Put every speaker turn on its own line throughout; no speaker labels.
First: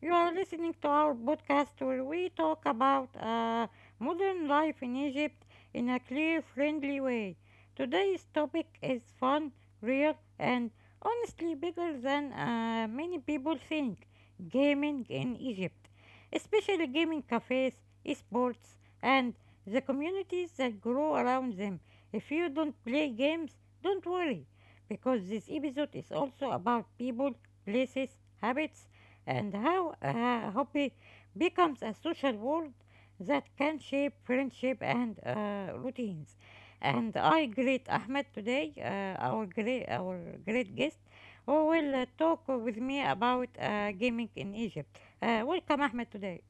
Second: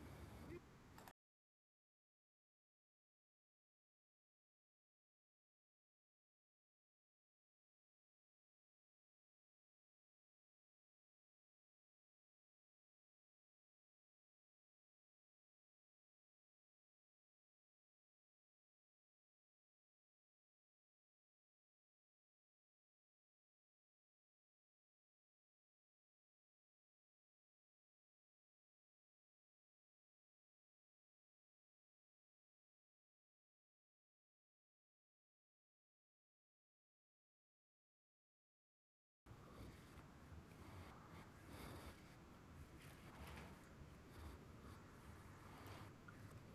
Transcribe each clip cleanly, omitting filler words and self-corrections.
You are listening to our podcast where we talk about modern life in Egypt in a clear, friendly way. Today's topic is fun, real, and honestly bigger than many people think gaming in Egypt, especially gaming cafes, esports, and the communities that grow around them. If you don't play games, don't worry because this episode is also about people places, habits, and how a hobby becomes a social world that can shape friendship and routines. And I greet Ahmed today, our great guest, who will talk with me about gaming in Egypt. Welcome, Ahmed, today.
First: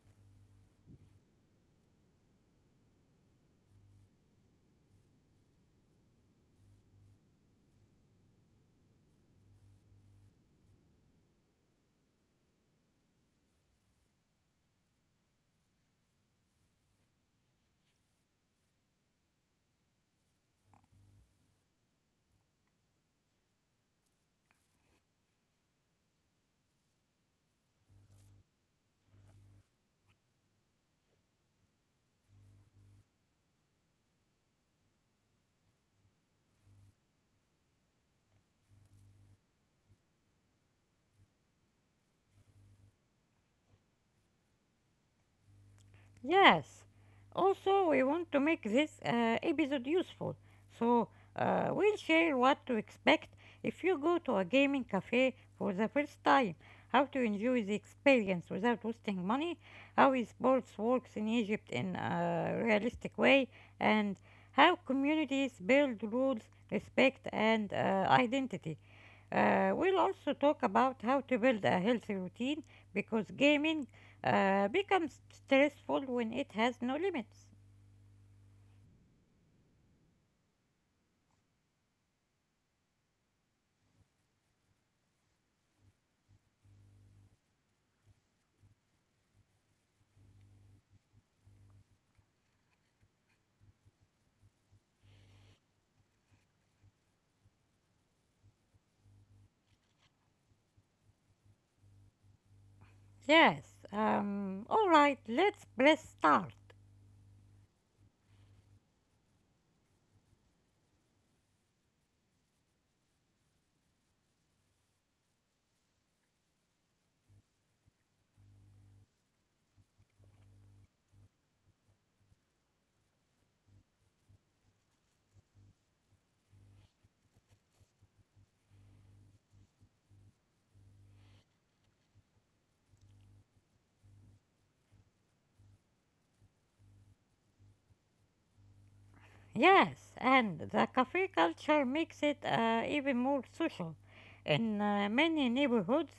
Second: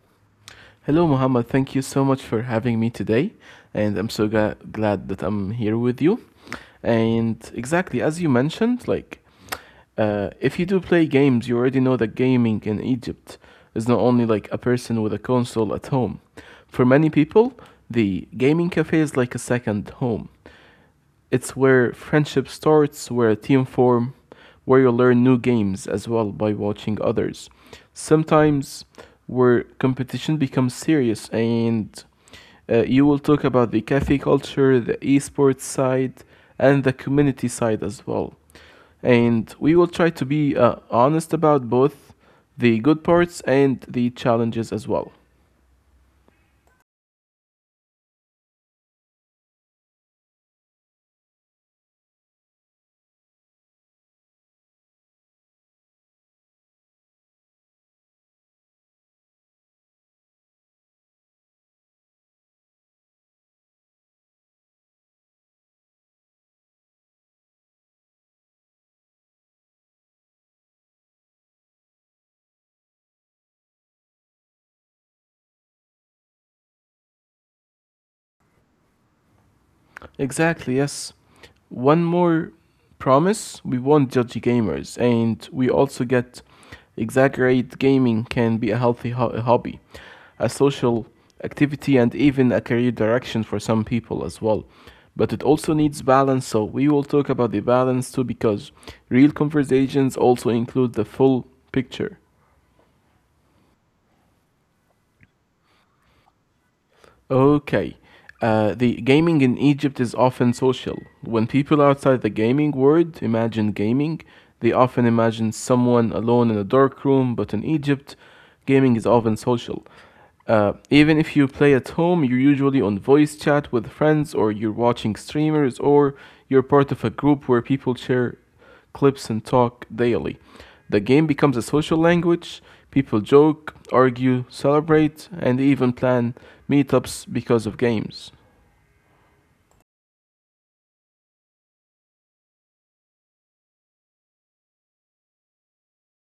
Hello, Muhammad. Thank you so much for having me today, and I'm so glad that I'm here with you. And exactly as you mentioned, if you do play games, you already know that gaming in Egypt is not only like a person with a console at home. For many people, the gaming cafe is like a second home. It's where friendship starts, where a team form, where you learn new games as well by watching others. Sometimes where competition becomes serious and you will talk about the cafe culture, the esports side, and the community side as well. And we will try to be honest about both the good parts and the challenges as well.
Yes. Also, we want to make this episode useful. So, we'll share what to expect if you go to a gaming cafe for the first time, how to enjoy the experience without wasting money, how sports works in Egypt in a realistic way, and how communities build rules, respect, and identity. We'll also talk about how to build a healthy routine because gaming becomes stressful when it has no limits.
Exactly, yes. One more promise we won't judge gamers, and we also get exaggerate gaming can be a healthy hobby, a social activity, and even a career direction for some people as well. But it also needs balance, so we will talk about the balance too because real conversations also include the full picture.
Yes, alright, let's press start.
Okay. The gaming in Egypt is often social. When people outside the gaming world imagine gaming, they often imagine someone alone in a dark room, but in Egypt, gaming is often social. Even if you play at home, you're usually on voice chat with friends, or you're watching streamers, or you're part of a group where people share clips and talk daily. The game becomes a social language. People joke, argue, celebrate, and even plan meetups because of games.
Yes, and the cafe culture makes it even more social. In many neighborhoods,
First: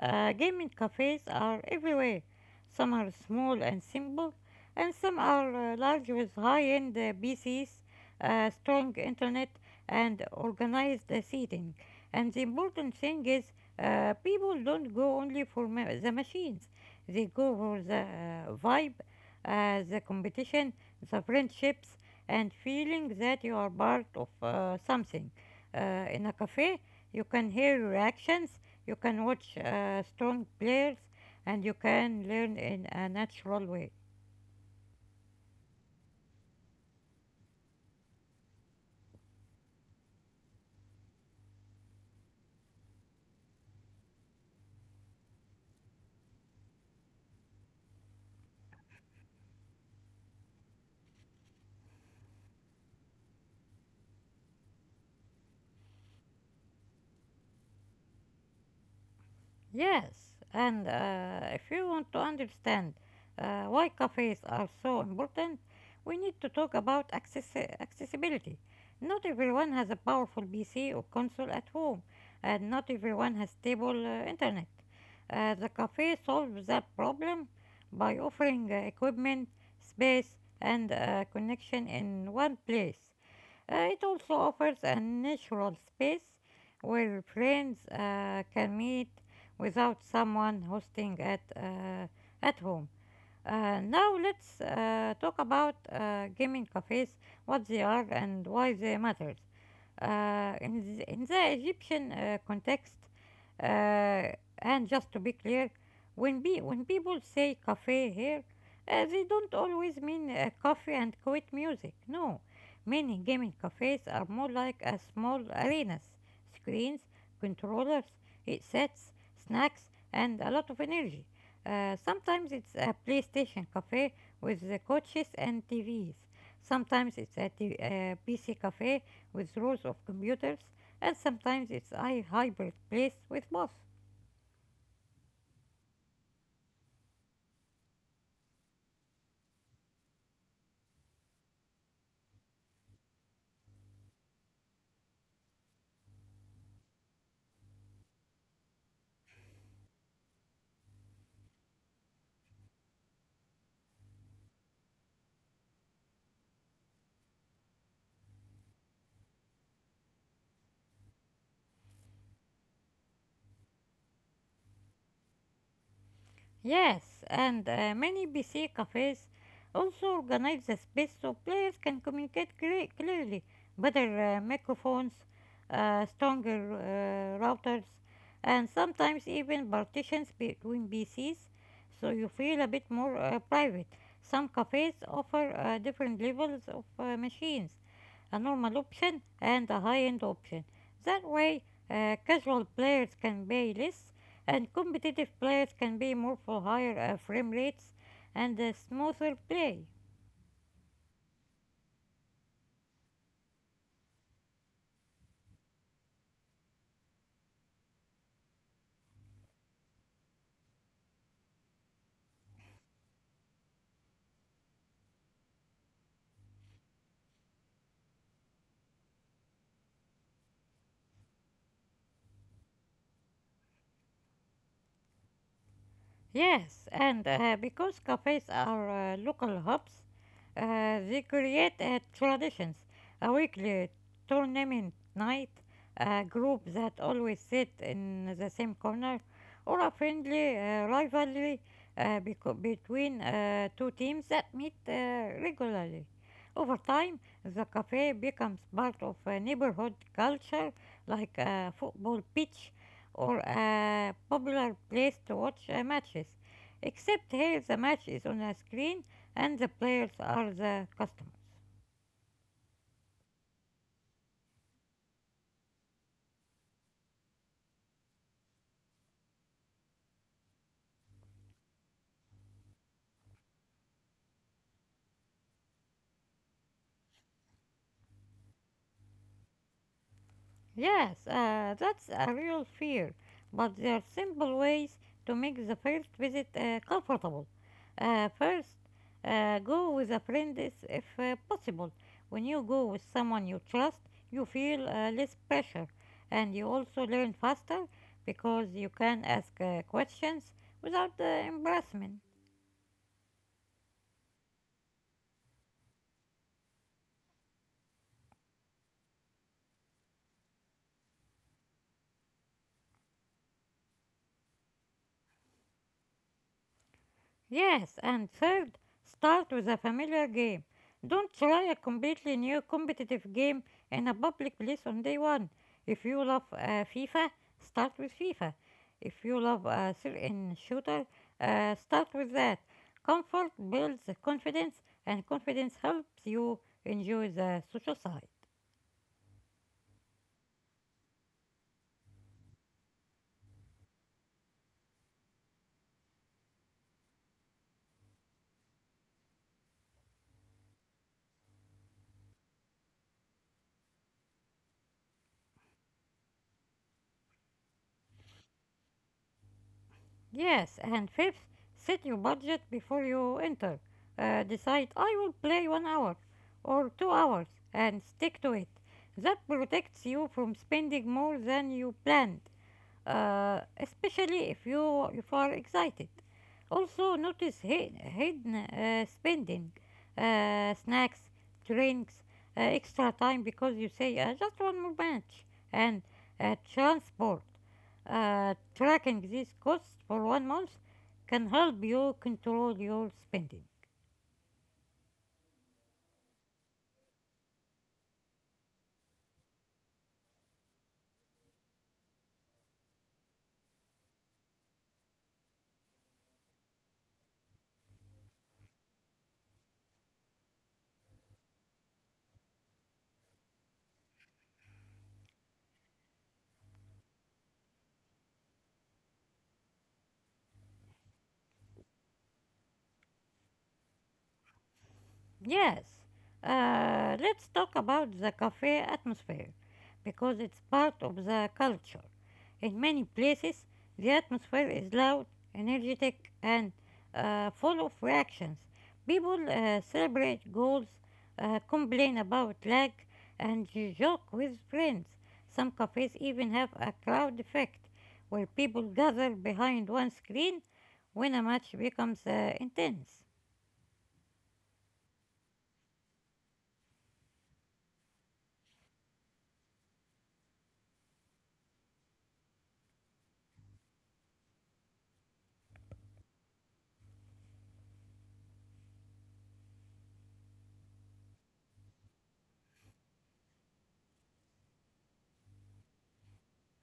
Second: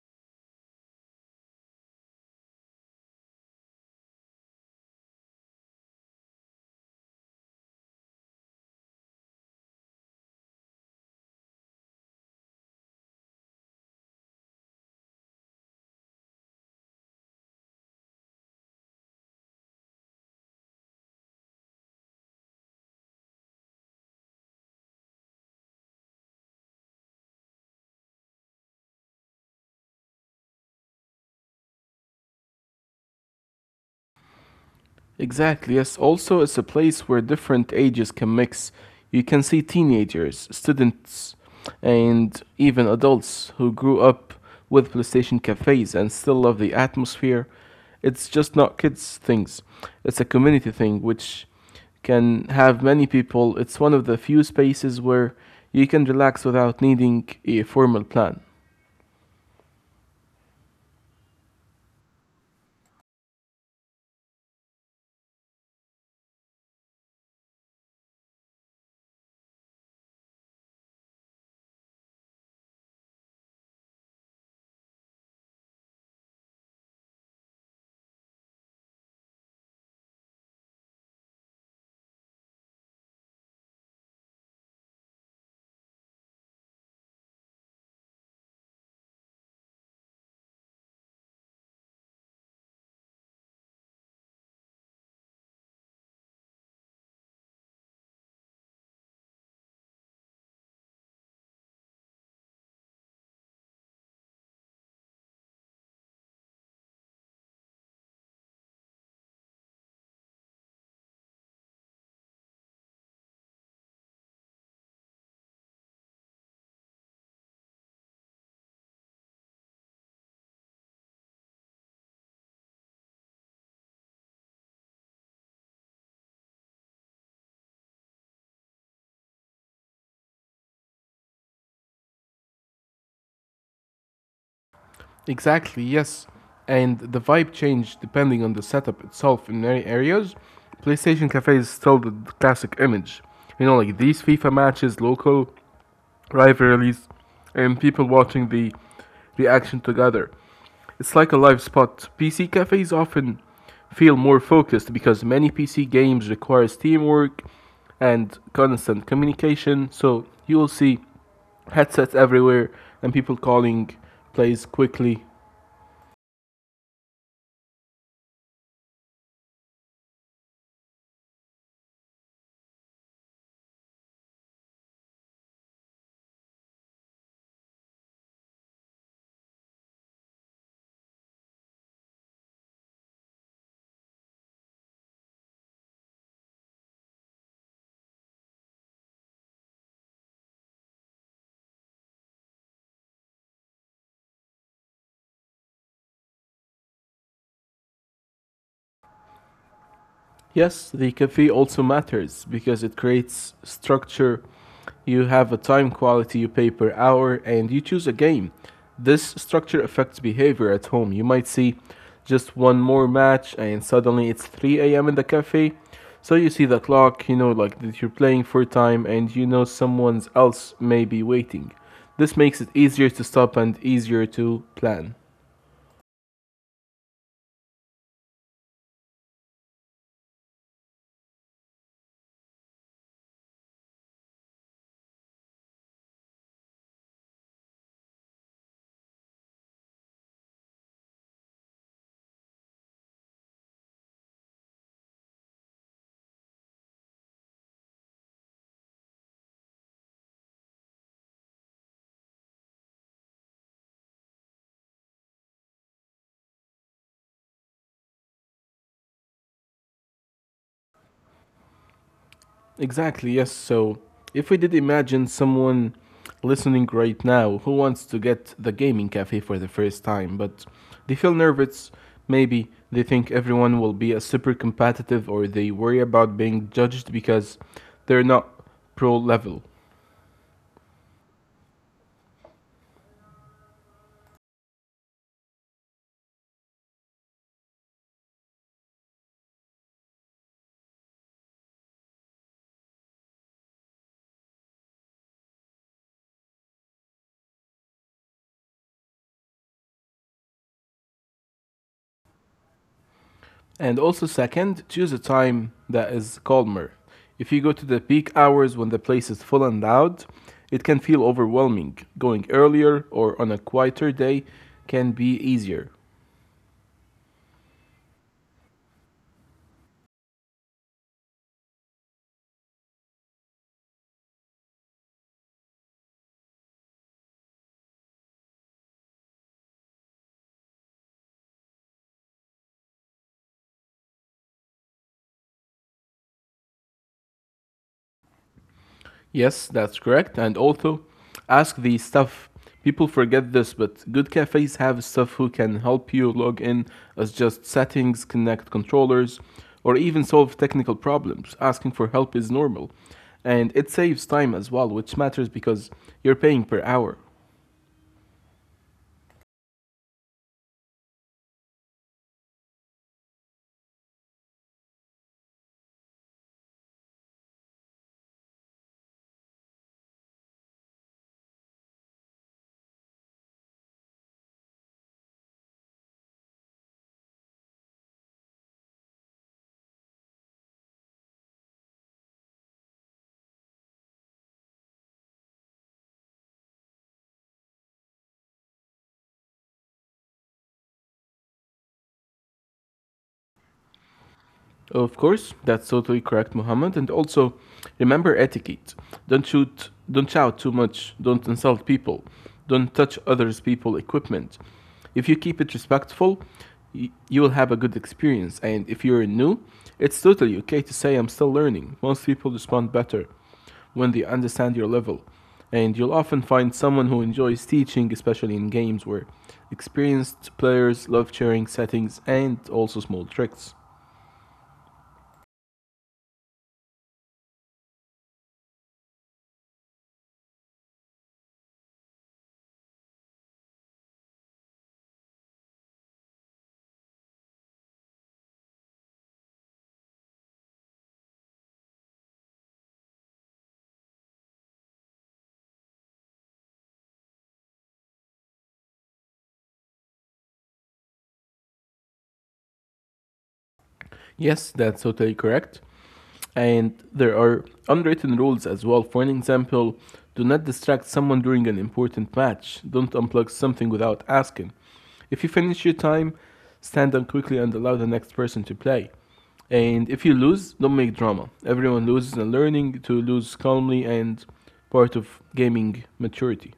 gaming cafes are everywhere. Some are small and simple, and some are large with high-end PCs, strong internet, and organized seating. And the important thing is, people don't go only for the machines. They go for the vibe, the competition, the friendships, and feeling that you are part of something. In a cafe, you can hear reactions, you can watch strong players, and you can learn in a natural way.
Exactly, yes. Also, it's a place where different ages can mix. You can see teenagers, students, and even adults who grew up with PlayStation cafes and still love the atmosphere. It's just not kids' things, it's a community thing which can have many people. It's one of the few spaces where you can relax without needing a formal plan.
Yes, and if you want to understand why cafes are so important, we need to talk about accessibility. Not everyone has a powerful PC or console at home, and not everyone has stable internet. The cafe solves that problem by offering equipment, space, and connection in one place. It also offers a natural space where friends can meet without someone hosting at home. Now let's talk about gaming cafes, what they are and why they matter in the Egyptian context, uh, and just to be clear, when people say cafe here, they don't always mean coffee and quiet music. No, many gaming cafes are more like a small arenas, screens, controllers, headsets, snacks, and a lot of energy. Sometimes it's a PlayStation cafe with the coaches and TVs. Sometimes it's a PC cafe with rows of computers, and sometimes it's a hybrid place with both.
Exactly, yes. And the vibe changed depending on the setup itself in many areas. PlayStation Cafe is still the classic image. You know, like these FIFA matches, local rivalries, and people watching the reaction together. It's like a live spot. PC cafes often feel more focused because many PC games requires teamwork and constant communication. So you will see headsets everywhere and people calling plays quickly.
Yes, and many PC cafes also organize the space so players can communicate clearly. Better microphones, stronger routers, and sometimes even partitions between PCs so you feel a bit more private. Some cafes offer different levels of machines a normal option and a high-end option. That way, casual players can pay less and competitive players can be more for higher frame rates and smoother play.
Yes, the cafe also matters because it creates structure. You have a time quality, you pay per hour, and you choose a game. This structure affects behavior at home. You might see just one more match, and suddenly it's 3 a.m. in the cafe. So you see the clock, you know, like that you're playing for time, and you know someone else may be waiting. This makes it easier to stop and easier to plan.
Yes, and because cafes are local hubs, they create traditions. A weekly tournament night, a group that always sit in the same corner, or a friendly rivalry between two teams that meet regularly. Over time, the cafe becomes part of a neighborhood culture like a football pitch or a popular place to watch matches. Except here the match is on a screen and the players are the customers.
Exactly, yes. So, if we did imagine someone listening right now who wants to get the gaming cafe for the first time, but they feel nervous, maybe they think everyone will be a super competitive or they worry about being judged because they're not pro level.
Yes, that's a real fear, but there are simple ways to make the first visit comfortable. First, go with a friend if possible. When you go with someone you trust, you feel less pressure and you also learn faster because you can ask questions without embarrassment.
And also, second, choose a time that is calmer. If you go to the peak hours when the place is full and loud, it can feel overwhelming. Going earlier or on a quieter day can be easier.
Yes, and third, start with a familiar game. Don't try a completely new competitive game in a public place on day one. If you love FIFA, start with FIFA. If you love a certain shooter, start with that. Comfort builds confidence, and confidence helps you enjoy the social side.
Yes, that's correct. And also, ask the staff. People forget this, but good cafes have staff who can help you log in as just settings, connect controllers, or even solve technical problems. Asking for help is normal. And it saves time as well, which matters because you're paying per hour.
Yes, and fifth, set your budget before you enter. Decide I will play 1 hour or 2 hours and stick to it. That protects you from spending more than you planned especially if you are excited. Also, notice hidden spending, snacks, drinks, extra time because you say just one more match, and transport. Tracking these costs for 1 month can help you control your spending.
Of course, that's totally correct, Muhammad. And also, remember etiquette. Don't shoot, don't shout too much. Don't insult people. Don't touch others' people equipment. If you keep it respectful, you will have a good experience. And if you're new, it's totally okay to say I'm still learning. Most people respond better when they understand your level. And you'll often find someone who enjoys teaching, especially in games where experienced players love sharing settings and also small tricks.
Yes, let's talk about the cafe atmosphere because it's part of the culture. In many places, the atmosphere is loud, energetic, and full of reactions. People celebrate goals, complain about lag, and joke with friends. Some cafes even have a crowd effect where people gather behind one screen when a match becomes intense.
Yes, that's totally correct. And there are unwritten rules as well. For an example, do not distract someone during an important match. Don't unplug something without asking. If you finish your time, stand up quickly and allow the next person to play. And if you lose, don't make drama. Everyone loses and learning to lose calmly and part of gaming maturity.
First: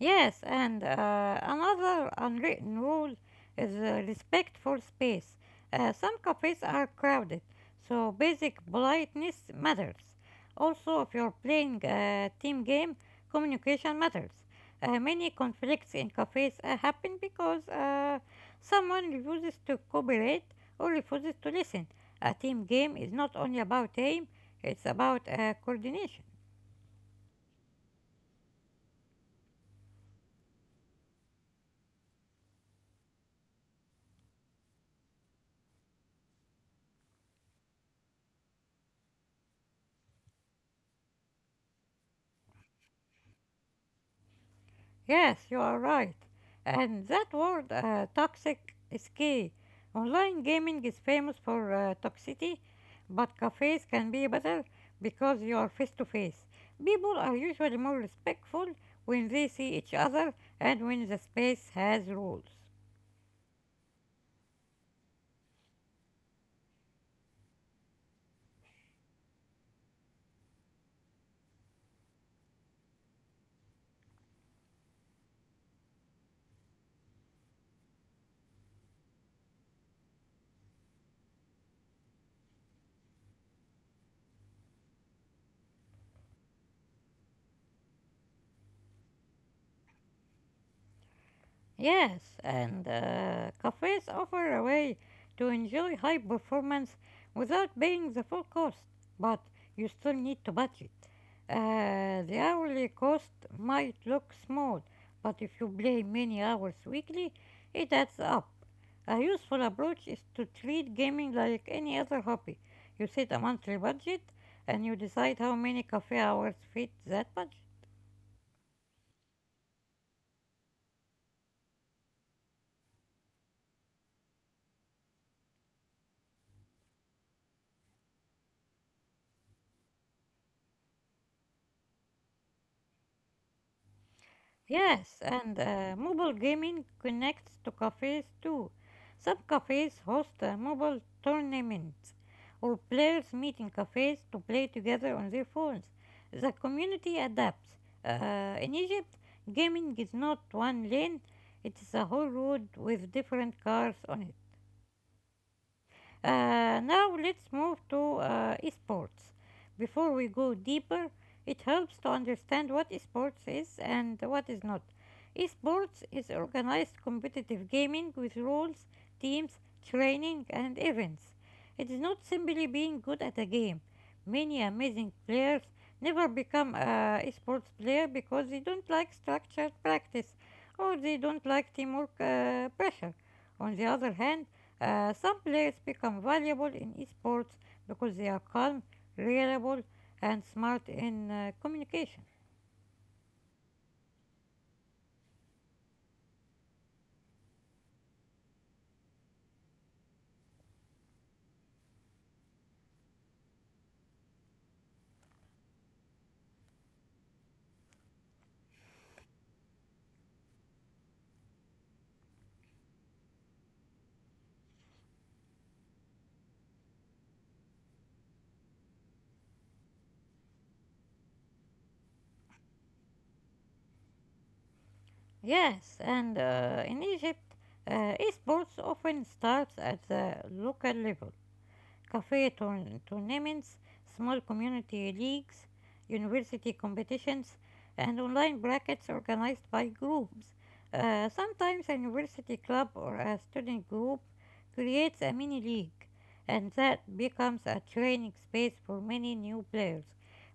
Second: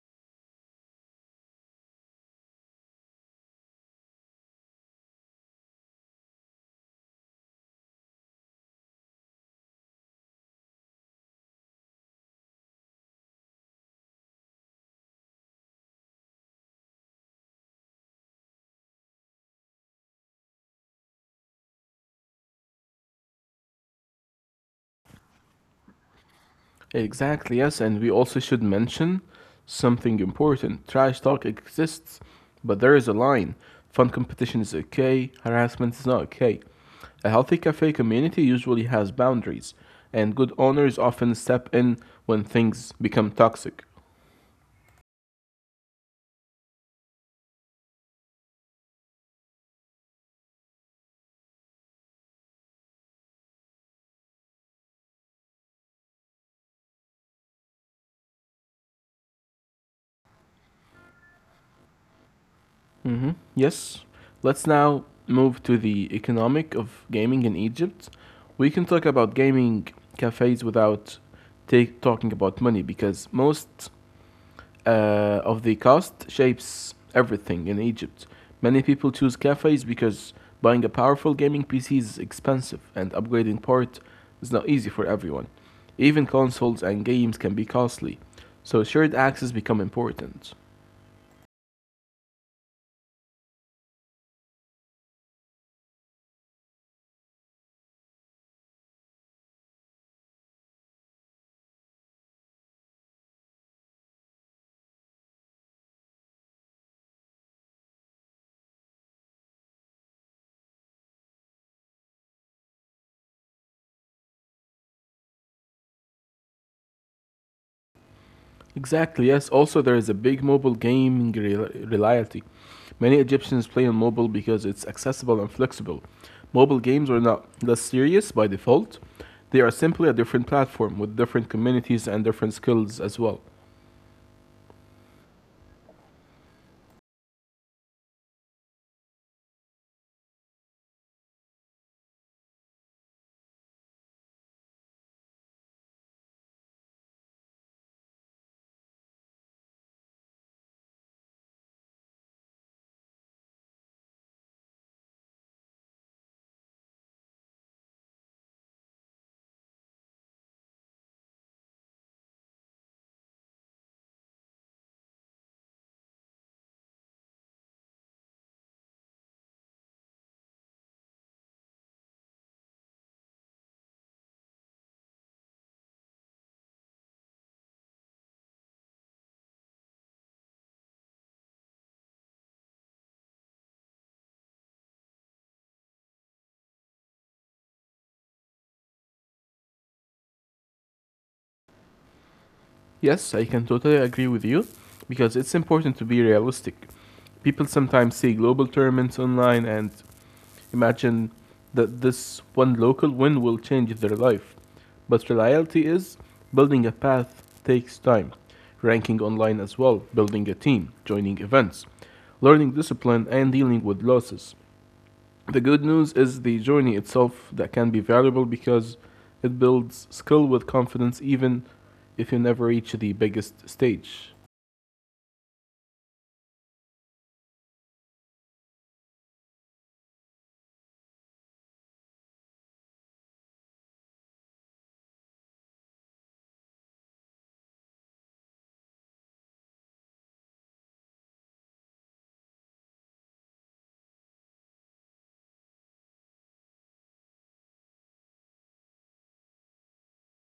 Yes, and another unwritten rule is respect for space. Some cafes are crowded, so basic politeness matters. Also, if you're playing a team game, communication matters. Many conflicts in cafes happen because someone refuses to cooperate or refuses to listen. A team game is not only about aim, it's about coordination.
Exactly, yes, and we also should mention something important. Trash talk exists, but there is a line. Fun competition is okay, harassment is not okay. A healthy cafe community usually has boundaries, and good owners often step in when things become toxic.
Yes, you are right. And that word toxic is key. Online gaming is famous for toxicity, but cafes can be better because you are face to face. People are usually more respectful when they see each other and when the space has rules.
Yes, let's now move to the economic of gaming in Egypt. We can talk about gaming cafes without talking about money because most of the cost shapes everything in Egypt. Many people choose cafes because buying a powerful gaming PC is expensive and upgrading port is not easy for everyone. Even consoles and games can be costly, so shared access become important.
Yes, and cafes offer a way to enjoy high performance without paying the full cost, but you still need to budget. The hourly cost might look small, but if you play many hours weekly, it adds up. A useful approach is to treat gaming like any other hobby. You set a monthly budget and you decide how many cafe hours fit that budget.
Exactly, yes. Also, there is a big mobile gaming reality. Many Egyptians play on mobile because it's accessible and flexible. Mobile games are not less serious by default, they are simply a different platform with different communities and different skills as well.
Yes, and mobile gaming connects to cafes too. Some cafes host mobile tournaments, or players meet in cafes to play together on their phones. The community adapts. In Egypt, gaming is not one lane, it is a whole road with different cars on it. Now let's move to esports. Before we go deeper, it helps to understand what esports is and what is not. Esports is organized competitive gaming with rules, teams, training, and events. It is not simply being good at a game. Many amazing players never become a esports player because they don't like structured practice or they don't like teamwork pressure. On the other hand, some players become valuable in esports because they are calm, reliable, and smart in communication.
Yes, I can totally agree with you because it's important to be realistic. People sometimes see global tournaments online and imagine that this one local win will change their life. But reality is, building a path takes time. Ranking online as well, building a team, joining events, learning discipline, and dealing with losses. The good news is the journey itself that can be valuable because it builds skill with confidence even if you never reach the biggest stage.
Yes, and in Egypt, esports often starts at the local level. Tournaments, small community leagues, university competitions, and online brackets organized by groups. Sometimes a university club or a student group creates a mini league, and that becomes a training space for many new players.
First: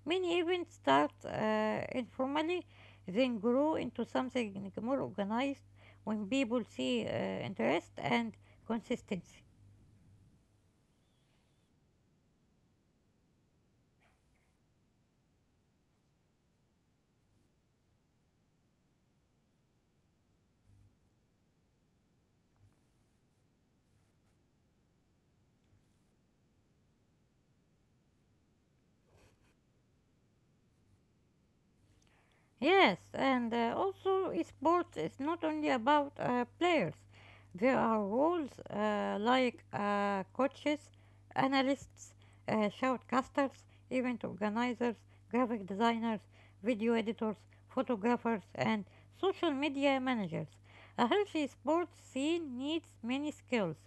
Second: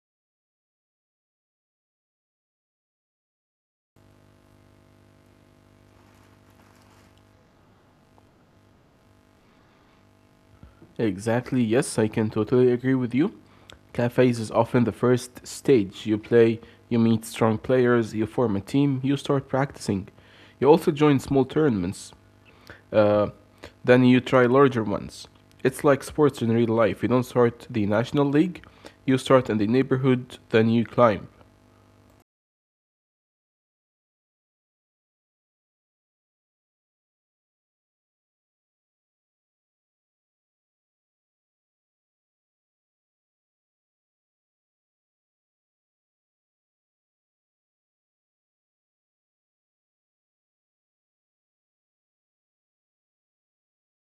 Many events start informally, then grow into something more organized when people see interest and consistency.
Exactly, yes, I can totally agree with you. Cafes is often the first stage. You play, you meet strong players, you form a team, you start practicing. You also join small tournaments, uh, then you try larger ones. It's like sports in real life. You don't start the national league, you start in the neighborhood, then you climb.
Yes, and also sports is not only about players. There are roles like coaches, analysts, shoutcasters, event organizers, graphic designers, video editors, photographers, and social media managers. A healthy sports scene needs many skills,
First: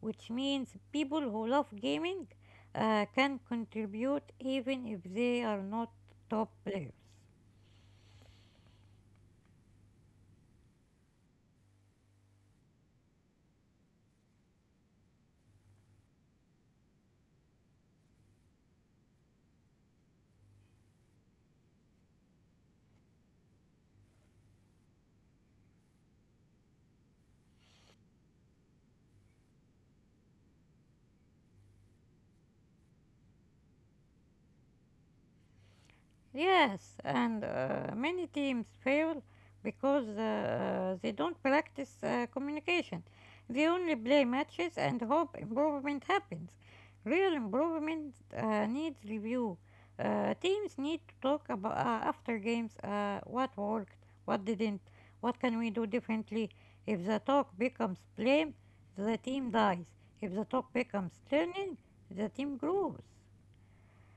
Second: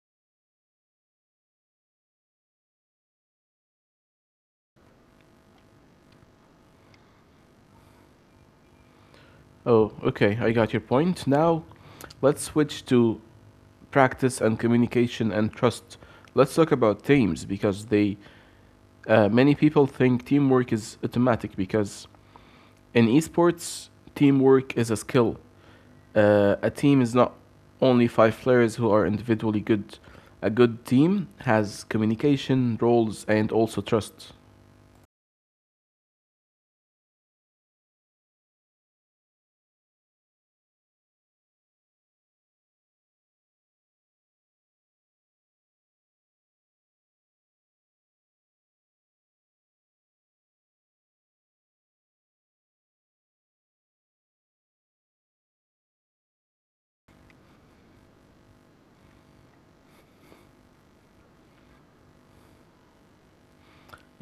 which means people who love gaming can contribute even if they are not top players.
Oh, okay, I got your point. Now, let's switch to practice and communication and trust. Let's talk about teams because they many people think teamwork is automatic because in esports, teamwork is a skill. A team is not only five players who are individually good. A good team has communication, roles, and also trust.
Yes, and many teams fail because they don't practice communication. They only play matches and hope improvement happens. Real improvement needs review. Teams need to talk about after games what worked, what didn't, what can we do differently. If the talk becomes blame, the team dies. If the talk becomes learning, the team grows.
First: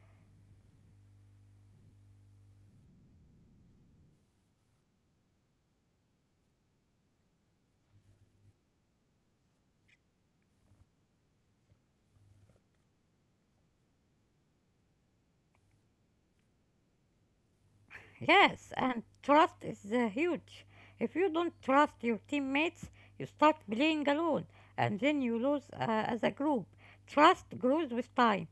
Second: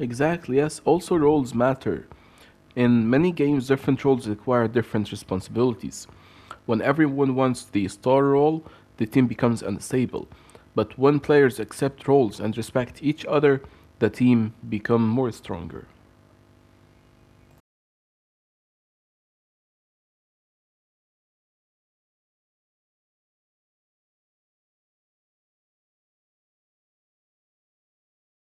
Exactly, yes. Also, roles matter. In many games, different roles require different responsibilities. When everyone wants the star role, the team becomes unstable. But when players accept roles and respect each other, the team become more stronger.
Yes, and trust is huge. If you don't trust your teammates, you start playing alone and then you lose as a group. Trust grows with time,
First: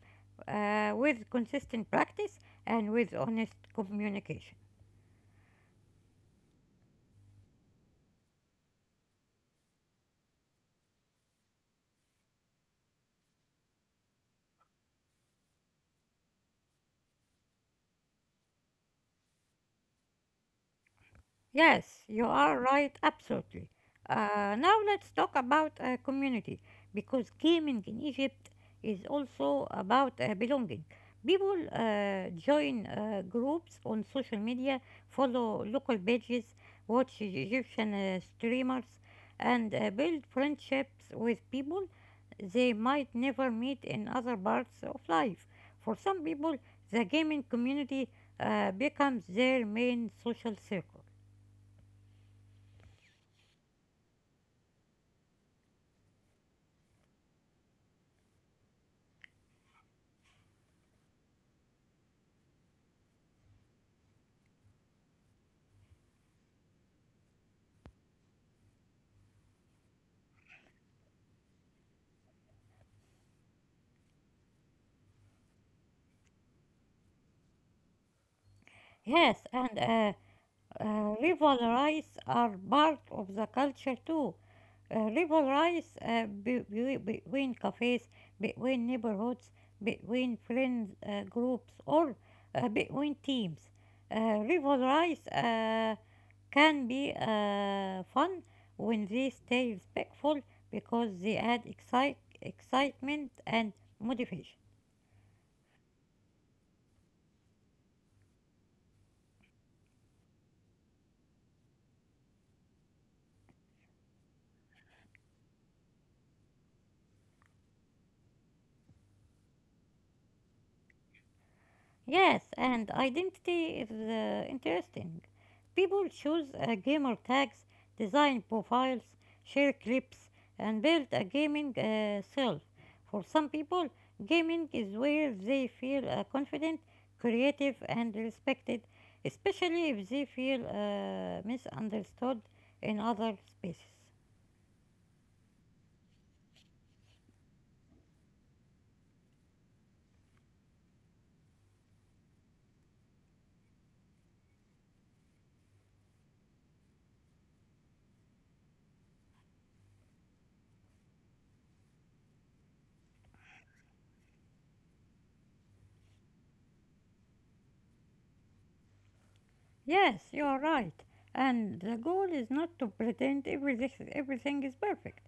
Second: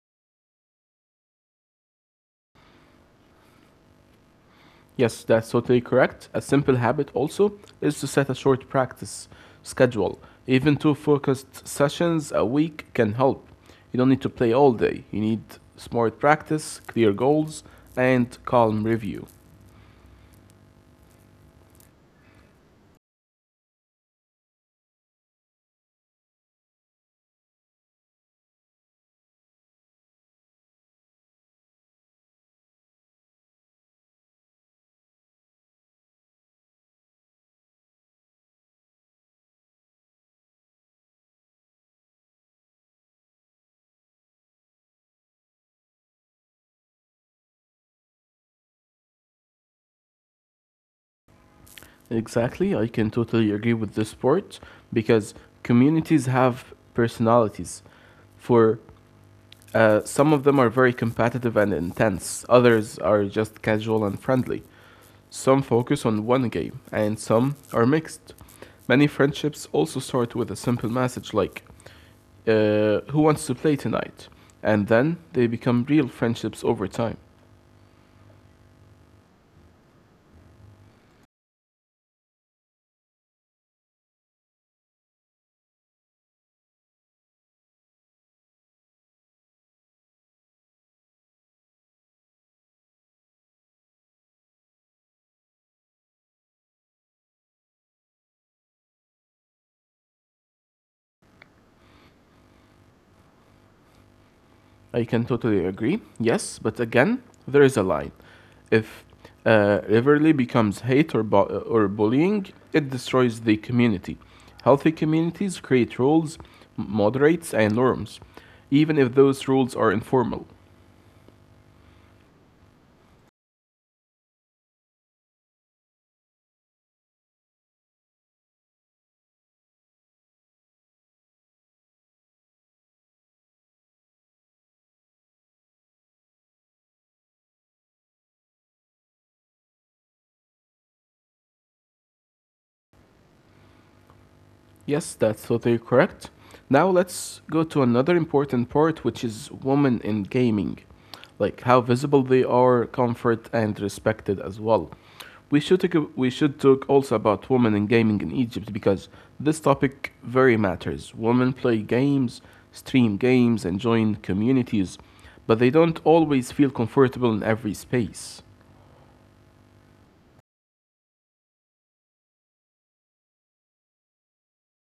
with consistent practice, and with honest communication.
Yes, that's totally correct. A simple habit also is to set a short practice schedule. Even two focused sessions a week can help. You don't need to play all day. You need smart practice, clear goals, and calm review.
Yes, you are right, absolutely. Now let's talk about community because gaming in Egypt is also about belonging. People join groups on social media, follow local pages, watch Egyptian streamers, and build friendships with people they might never meet in other parts of life. For some people, the gaming community becomes their main social circle.
Exactly, I can totally agree with this part because communities have personalities. For Some of them are very competitive and intense, others are just casual and friendly. Some focus on one game, and some are mixed. Many friendships also start with a simple message like, who wants to play tonight? And then they become real friendships over time.
Yes, and rivalries are part of the culture too. Rivalries between cafes, between neighborhoods, between friends groups, or between teams. Uh, Rivalries can be fun when they stay respectful because they add excitement and motivation.
I can totally agree, yes, but again, there is a line. If rivalry becomes hate or bullying, it destroys the community. Healthy communities create rules, moderates, and norms, even if those rules are informal.
Yes, and identity is interesting. People choose gamer tags, design profiles, share clips, and build a gaming self. For some people, gaming is where they feel confident, creative, and respected, especially if they feel misunderstood in other spaces.
Yes, that's totally correct. Now let's go to another important part, which is women in gaming, like how visible they are, comfort, and respected as well. We should talk also about women in gaming in Egypt because this topic very matters. Women play games, stream games, and join communities, but they don't always feel comfortable in every space.
Yes, you are right. And the goal is not to pretend everything is perfect.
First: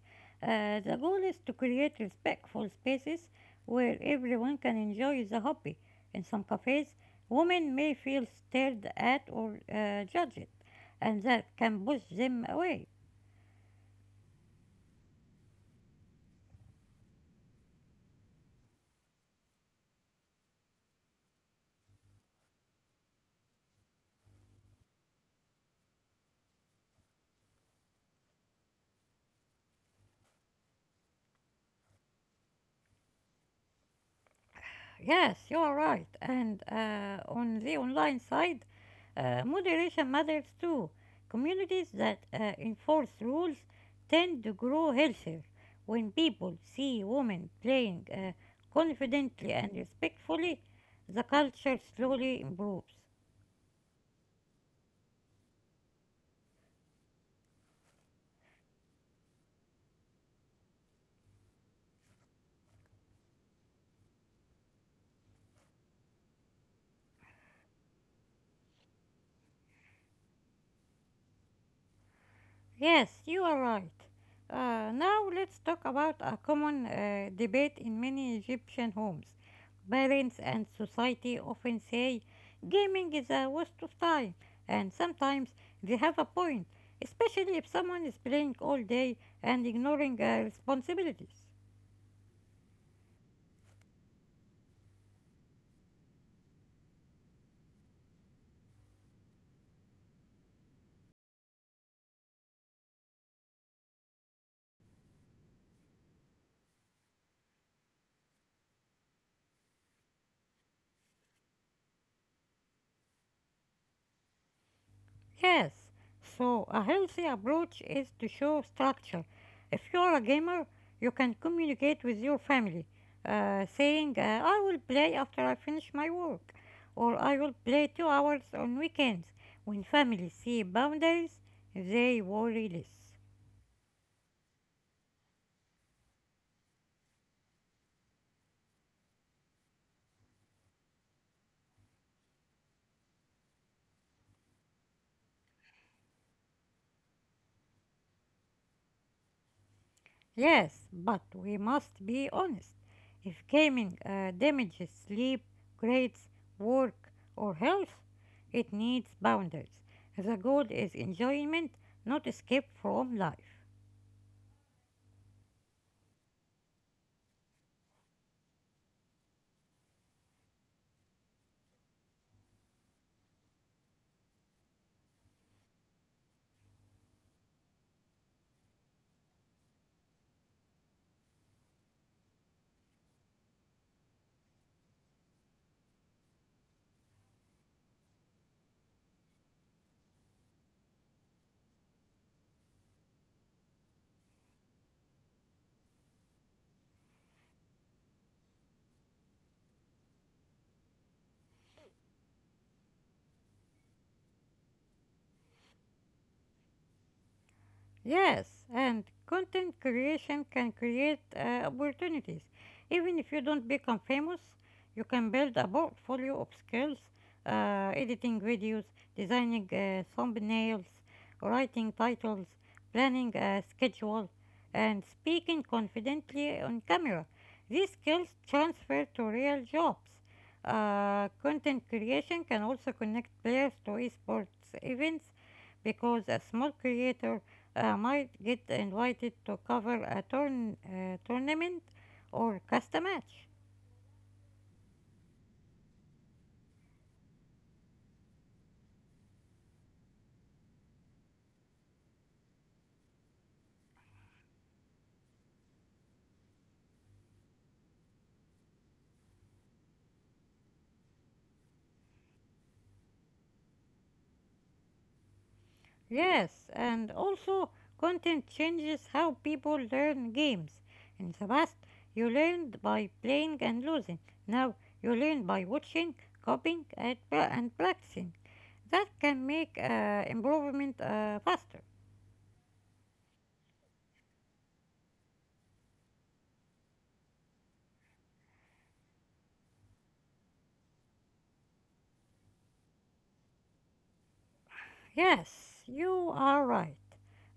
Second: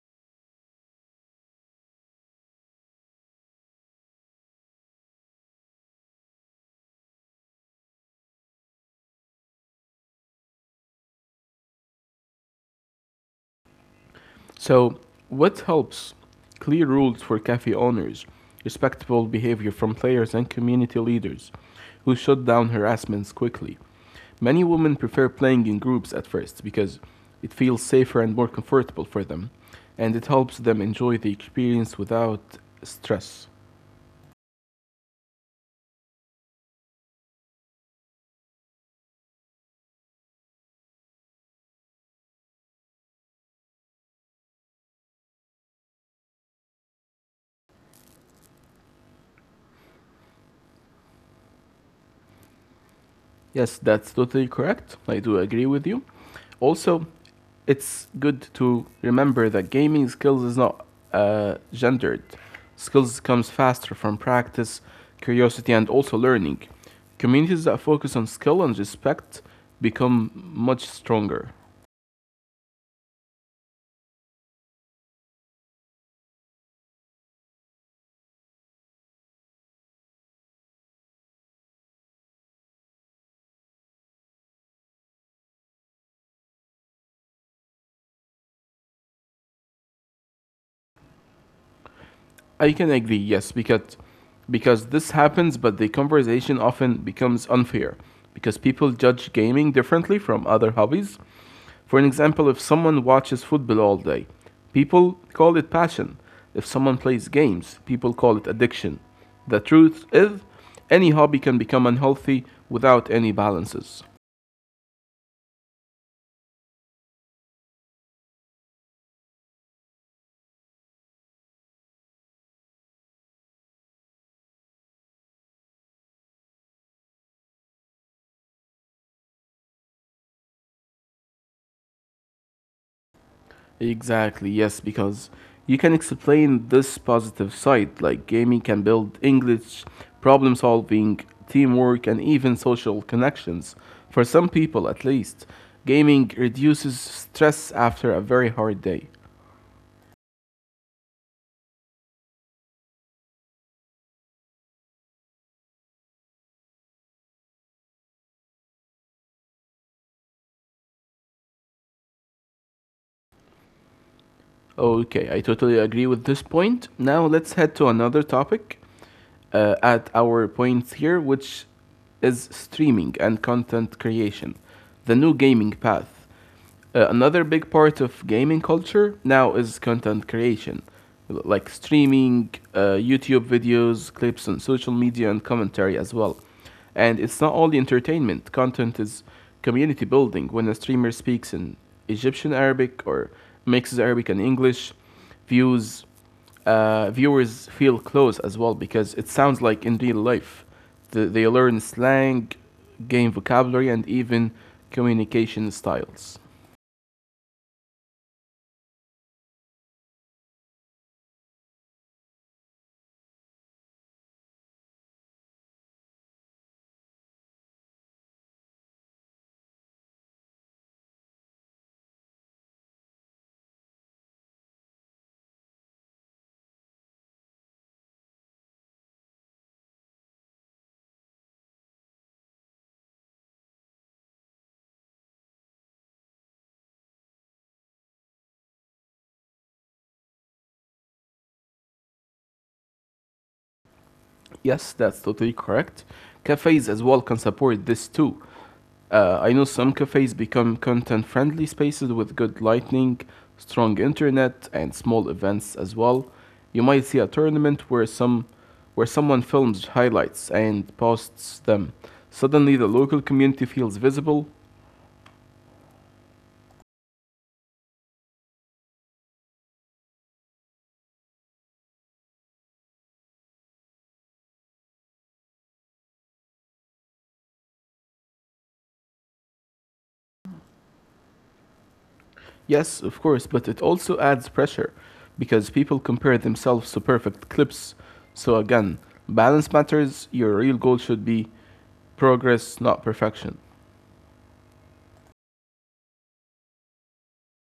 The goal is to create respectful spaces where everyone can enjoy the hobby. In some cafes, women may feel stared at or judged, and that can push them away.
So, what helps? Clear rules for cafe owners, respectful behavior from players and community leaders who shut down harassments quickly. Many women prefer playing in groups at first because it feels safer and more comfortable for them, and it helps them enjoy the experience without stress.
Yes, you're right. And on the online side, moderation matters too. Communities that enforce rules tend to grow healthier. When people see women playing confidently and respectfully, the culture slowly improves.
Yes, that's totally correct. I do agree with you. Also, it's good to remember that gaming skills is not gendered. Skills comes faster from practice, curiosity, and also learning. Communities that focus on skill and respect become much stronger.
Yes, you are right. Now let's talk about a common debate in many Egyptian homes. Parents and society often say gaming is a waste of time, and sometimes they have a point, especially if someone is playing all day and ignoring responsibilities.
I can agree, yes, because this happens, but the conversation often becomes unfair because people judge gaming differently from other hobbies. For an example, if someone watches football all day, people call it passion. If someone plays games, people call it addiction. The truth is, any hobby can become unhealthy without any balances.
Yes, so a healthy approach is to show structure. If you're a gamer, you can communicate with your family, saying, I will play after I finish my work, or I will play 2 hours on weekends. When families see boundaries, they worry less.
Exactly, yes, because you can explain this positive side. Like, gaming can build English, problem solving, teamwork, and even social connections. For some people, at least, gaming reduces stress after a very hard day.
Yes, but we must be honest. If gaming damages sleep, grades, work, or health, it needs boundaries. The goal is enjoyment, not escape from life.
Okay, I totally agree with this point. Now let's head to another topic at our point here, which is streaming and content creation, the new gaming path. Another big part of gaming culture now is content creation, like streaming, YouTube videos, clips on social media, and commentary as well. And it's not only entertainment, content is community building. When a streamer speaks in Egyptian Arabic or mixes Arabic and English, views viewers feel close as well because it sounds like in real life. They learn slang, gain vocabulary, and even communication styles.
Yes, and content creation can create opportunities. Even if you don't become famous, you can build a portfolio of skills, editing videos, designing thumbnails, writing titles, planning a schedule, and speaking confidently on camera. These skills transfer to real jobs. Content creation can also connect players to esports events because a small creator might get invited to cover a tournament or cast a match.
Yes, that's totally correct. Cafes as well can support this too. I know some cafes become content friendly spaces with good lighting, strong internet, and small events as well. You might see a tournament where some where someone films highlights and posts them. Suddenly the local community feels visible.
Yes, and also content changes how people learn games. In the past, you learned by playing and losing. Now you learn by watching, copying, and practicing. That can make improvement faster.
Yes, of course, but it also adds pressure because people compare themselves to perfect clips. So again, balance matters. Your real goal should be progress, not perfection.
Yes, you are right.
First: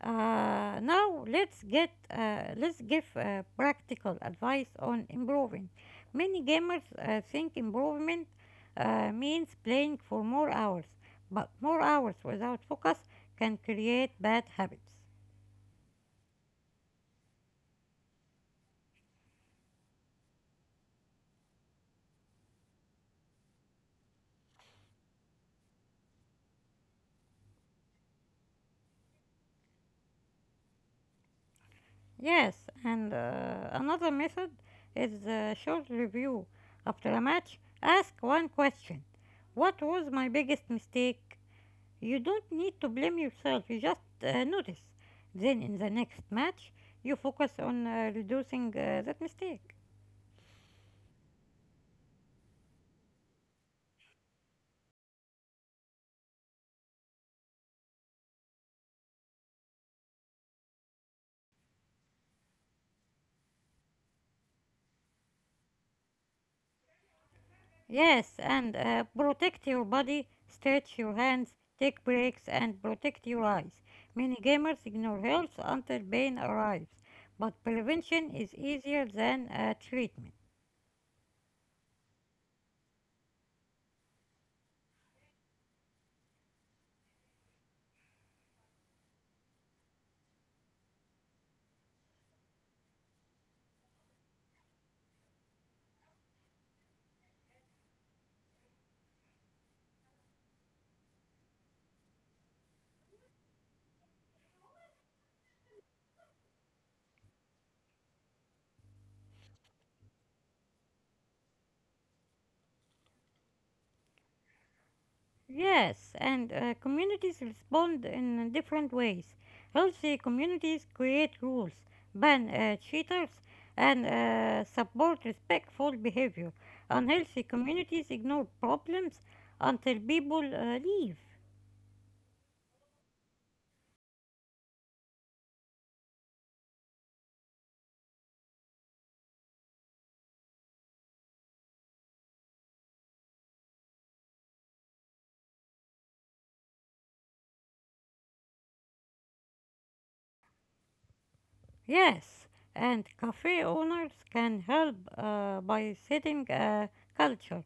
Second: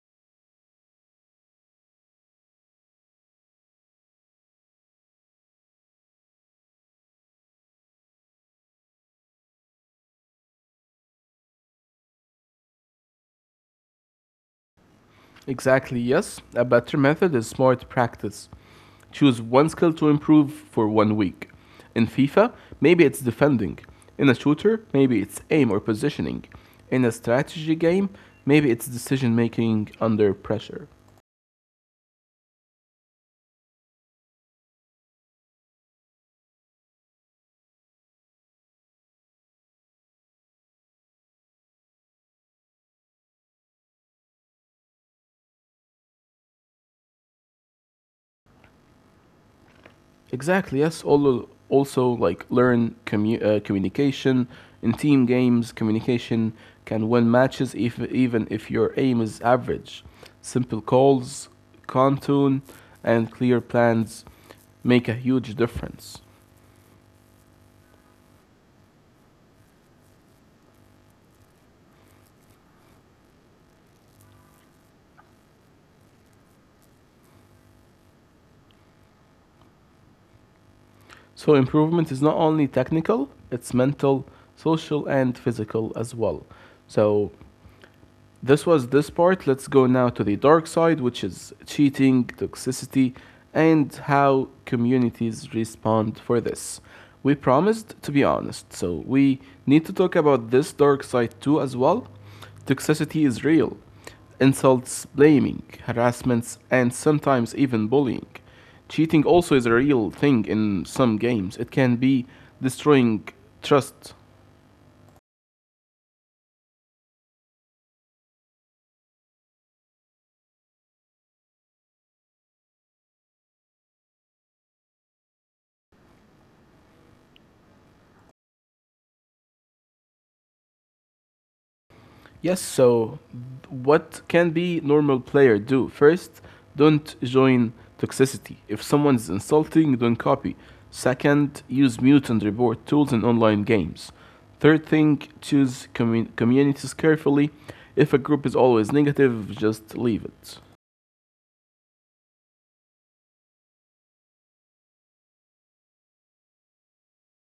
Now let's get let's give practical advice on improving. Many gamers think improvement means playing for more hours, but more hours without focus can create bad habits.
Exactly, yes. A better method is smart practice. Choose one skill to improve for one week. In FIFA, maybe it's defending. In a shooter, maybe it's aim or positioning. In a strategy game, maybe it's decision making under pressure.
Yes, and another method is a short review after a match. Ask one question: what was my biggest mistake? You don't need to blame yourself, you just notice. Then in the next match, you focus on reducing that mistake.
Exactly. Yes. Also, also like learn communication in team games. Communication can win matches if even if your aim is average. Simple calls, contour, and clear plans make a huge difference.
Yes, and protect your body, stretch your hands, take breaks, and protect your eyes. Many gamers ignore health until pain arrives, but prevention is easier than treatment.
So improvement is not only technical; it's mental, social, and physical as well. So This was this part. Let's go now to the dark side, which is cheating, toxicity, and how communities respond for this. We promised to be honest, so we need to talk about this dark side too as well. Toxicity is real. Insults, blaming, harassments, and sometimes even bullying. Cheating also is a real thing in some games. It can be destroying trust.
Yes, and communities respond in different ways. Healthy communities create rules, ban cheaters, and support respectful behavior. Unhealthy communities ignore problems until people leave.
Yes, so what can be normal player do? First, don't join toxicity. If someone's insulting, don't copy. Second, use mute and report tools in online games. Third thing, choose communities carefully. If a group is always negative, just leave it.
Yes, and cafe owners can help by setting a culture,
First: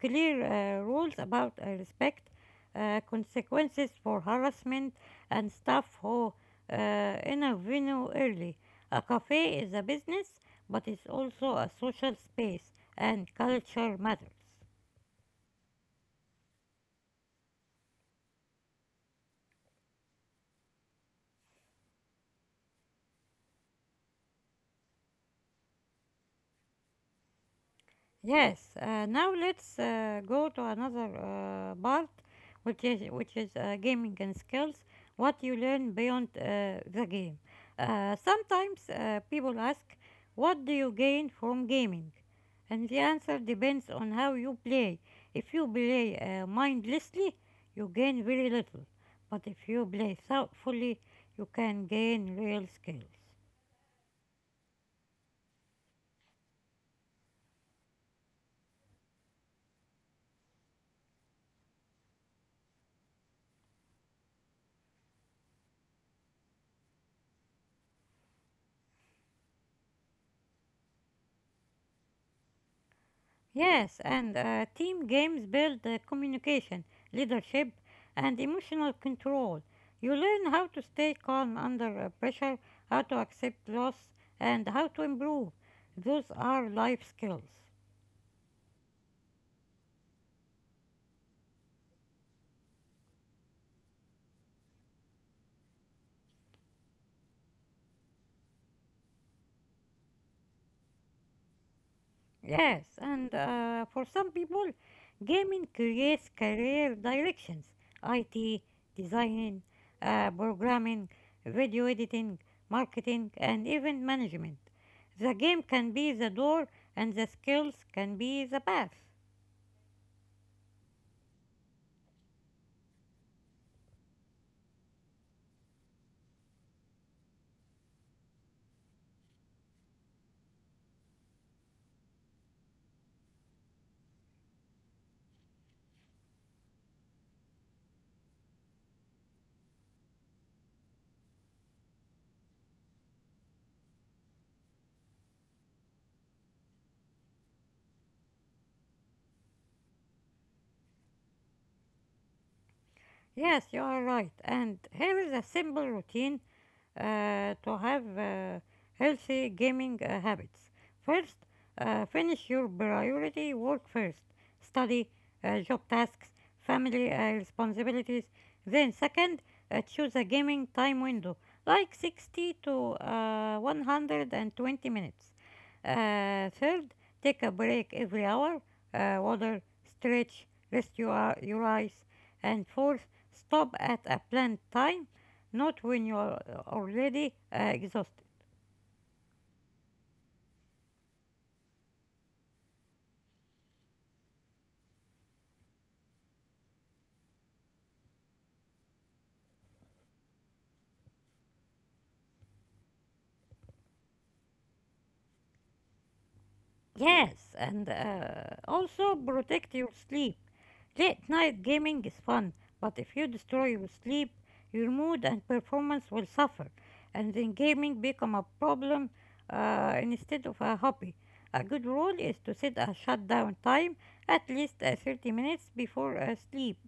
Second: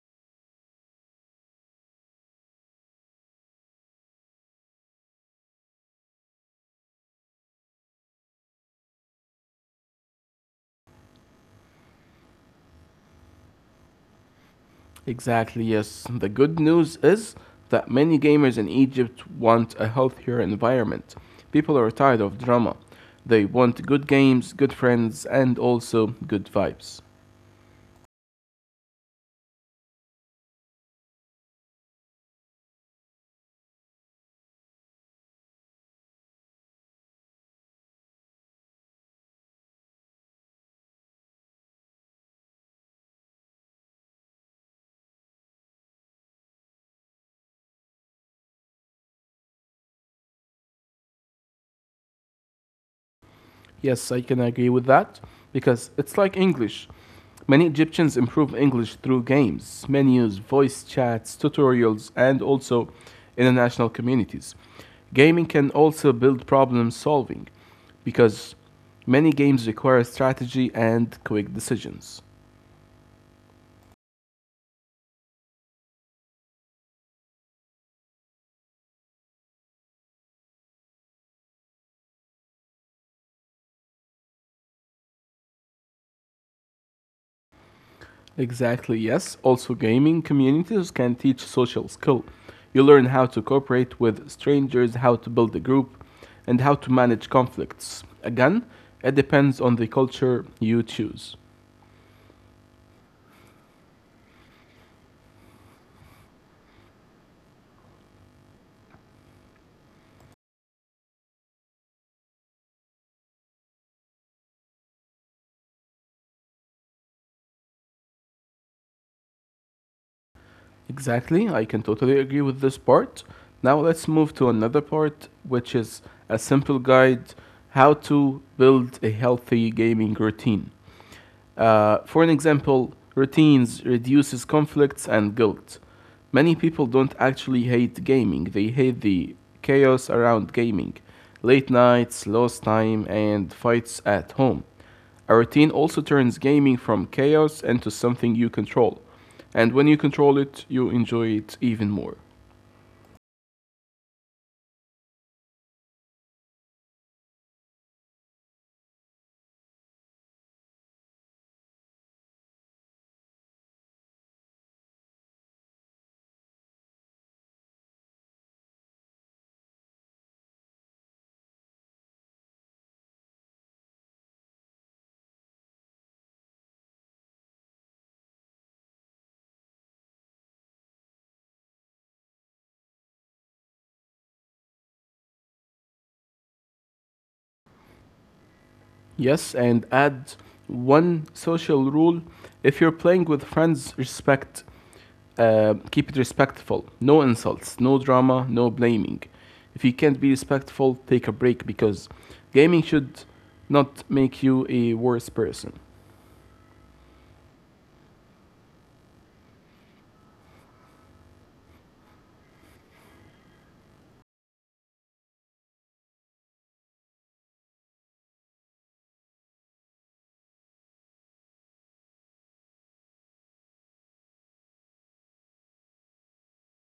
clear rules about respect, consequences for harassment, and staff who intervene early. A cafe is a business, but it's also a social space, and culture matters.
Exactly, yes. The good news is that many gamers in Egypt want a healthier environment. People are tired of drama. They want good games, good friends, and also good vibes.
Yes, now let's go to another part, which is gaming and skills. What you learn beyond the game. Sometimes people ask, "What do you gain from gaming?" And the answer depends on how you play. If you play mindlessly, you gain very little. But if you play thoughtfully, you can gain real skills.
Yes, I can agree with that because it's like English. Many Egyptians improve English through games, menus, voice chats, tutorials, and also international communities. Gaming can also build problem solving because many games require strategy and quick decisions.
Yes, and team games build communication, leadership, and emotional control. You learn how to stay calm under pressure, how to accept loss, and how to improve. Those are life skills.
Exactly, yes. Also, gaming communities can teach social skill. You learn how to cooperate with strangers, how to build a group, and how to manage conflicts. Again, it depends on the culture you choose.
Yes, and for some people, gaming creates career directions: IT, designing, programming, video editing, marketing, and event management. The game can be the door, and the skills can be the path.
Exactly, I can totally agree with this part. Now, let's move to another part, which is a simple guide how to build a healthy gaming routine. For an example, routines reduces conflicts and guilt. Many people don't actually hate gaming, they hate the chaos around gaming, late nights, lost time, and fights at home. A routine also turns gaming from chaos into something you control, and when you control it, you enjoy it even more.
Yes, you are right. And here is a simple routine to have healthy gaming habits. First, finish your priority work first: study, job tasks, family responsibilities. Then, second, choose a gaming time window like 60 to 120 minutes. Third, take a break every hour: water, stretch, rest your eyes. And fourth, stop at a planned time, not when you're already exhausted.
Yes, and add one social rule. If you're playing with friends, respect. Keep it respectful. No insults, no drama, no blaming. If you can't be respectful, take a break because gaming should not make you a worse person.
Yes, and also protect your sleep. Late night gaming is fun, but if you destroy your sleep, your mood and performance will suffer, and then gaming become a problem instead of a hobby. A good rule is to set a shutdown time at least 30 minutes before sleep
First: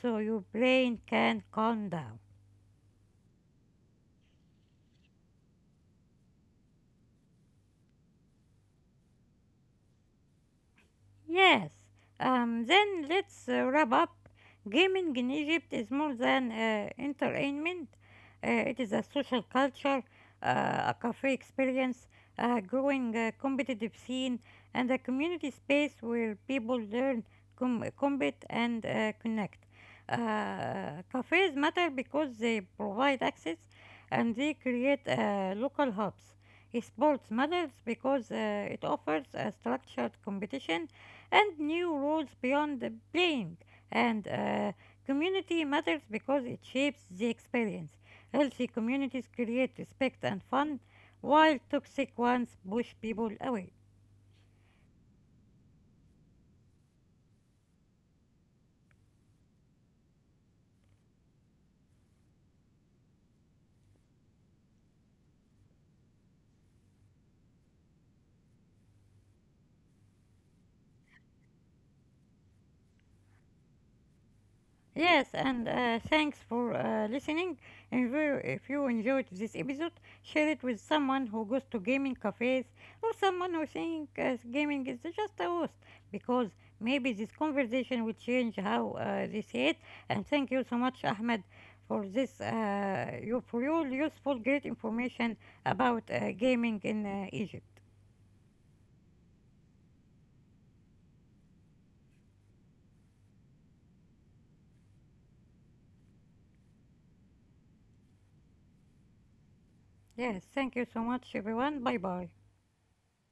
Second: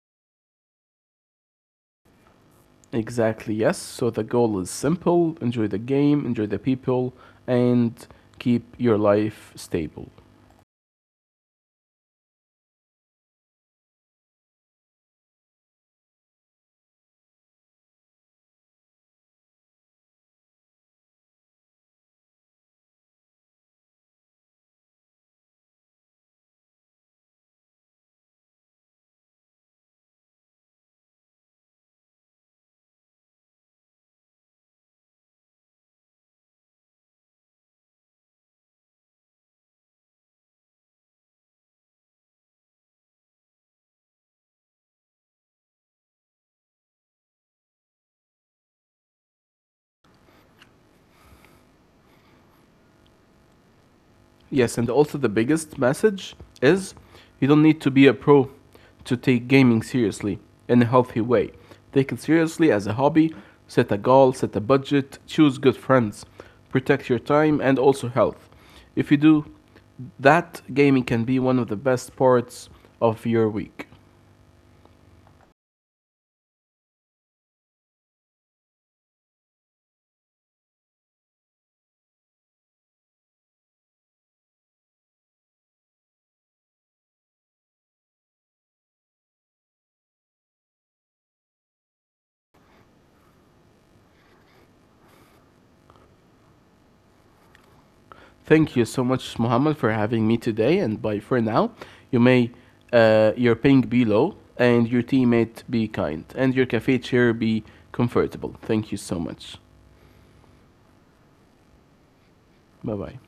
so your brain can calm down.
Exactly, yes. So the goal is simple: enjoy the game, enjoy the people, and keep your life stable.
Yes. Then let's wrap up. Gaming in Egypt is more than entertainment. It is a social culture, a cafe experience, a growing competitive scene, and a community space where people learn, compete, and connect. Cafes matter because they provide access and they create local hubs. Sports matters because it offers a structured competition and new rules beyond the playing. And community matters because it shapes the experience. Healthy communities create respect and fun, while toxic ones push people away.
Yes, and also the biggest message is you don't need to be a pro to take gaming seriously in a healthy way. Take it seriously as a hobby, set a goal, set a budget, choose good friends, protect your time and also health. If you do that, gaming can be one of the best parts of your week.
Yes, and thanks for listening. And if you enjoyed this episode, share it with someone who goes to gaming cafes or someone who thinks gaming is just a host, because maybe this conversation will change how they see it. And thank you so much, Ahmed, for for your useful, great information about gaming in Egypt.
Thank you so much, Muhammad, for having me today. And bye for now. You may your ping be low, and your teammate be kind, and your cafe chair be comfortable. Thank you so much.
Yes, thank you so much, everyone. Bye bye.
Bye bye.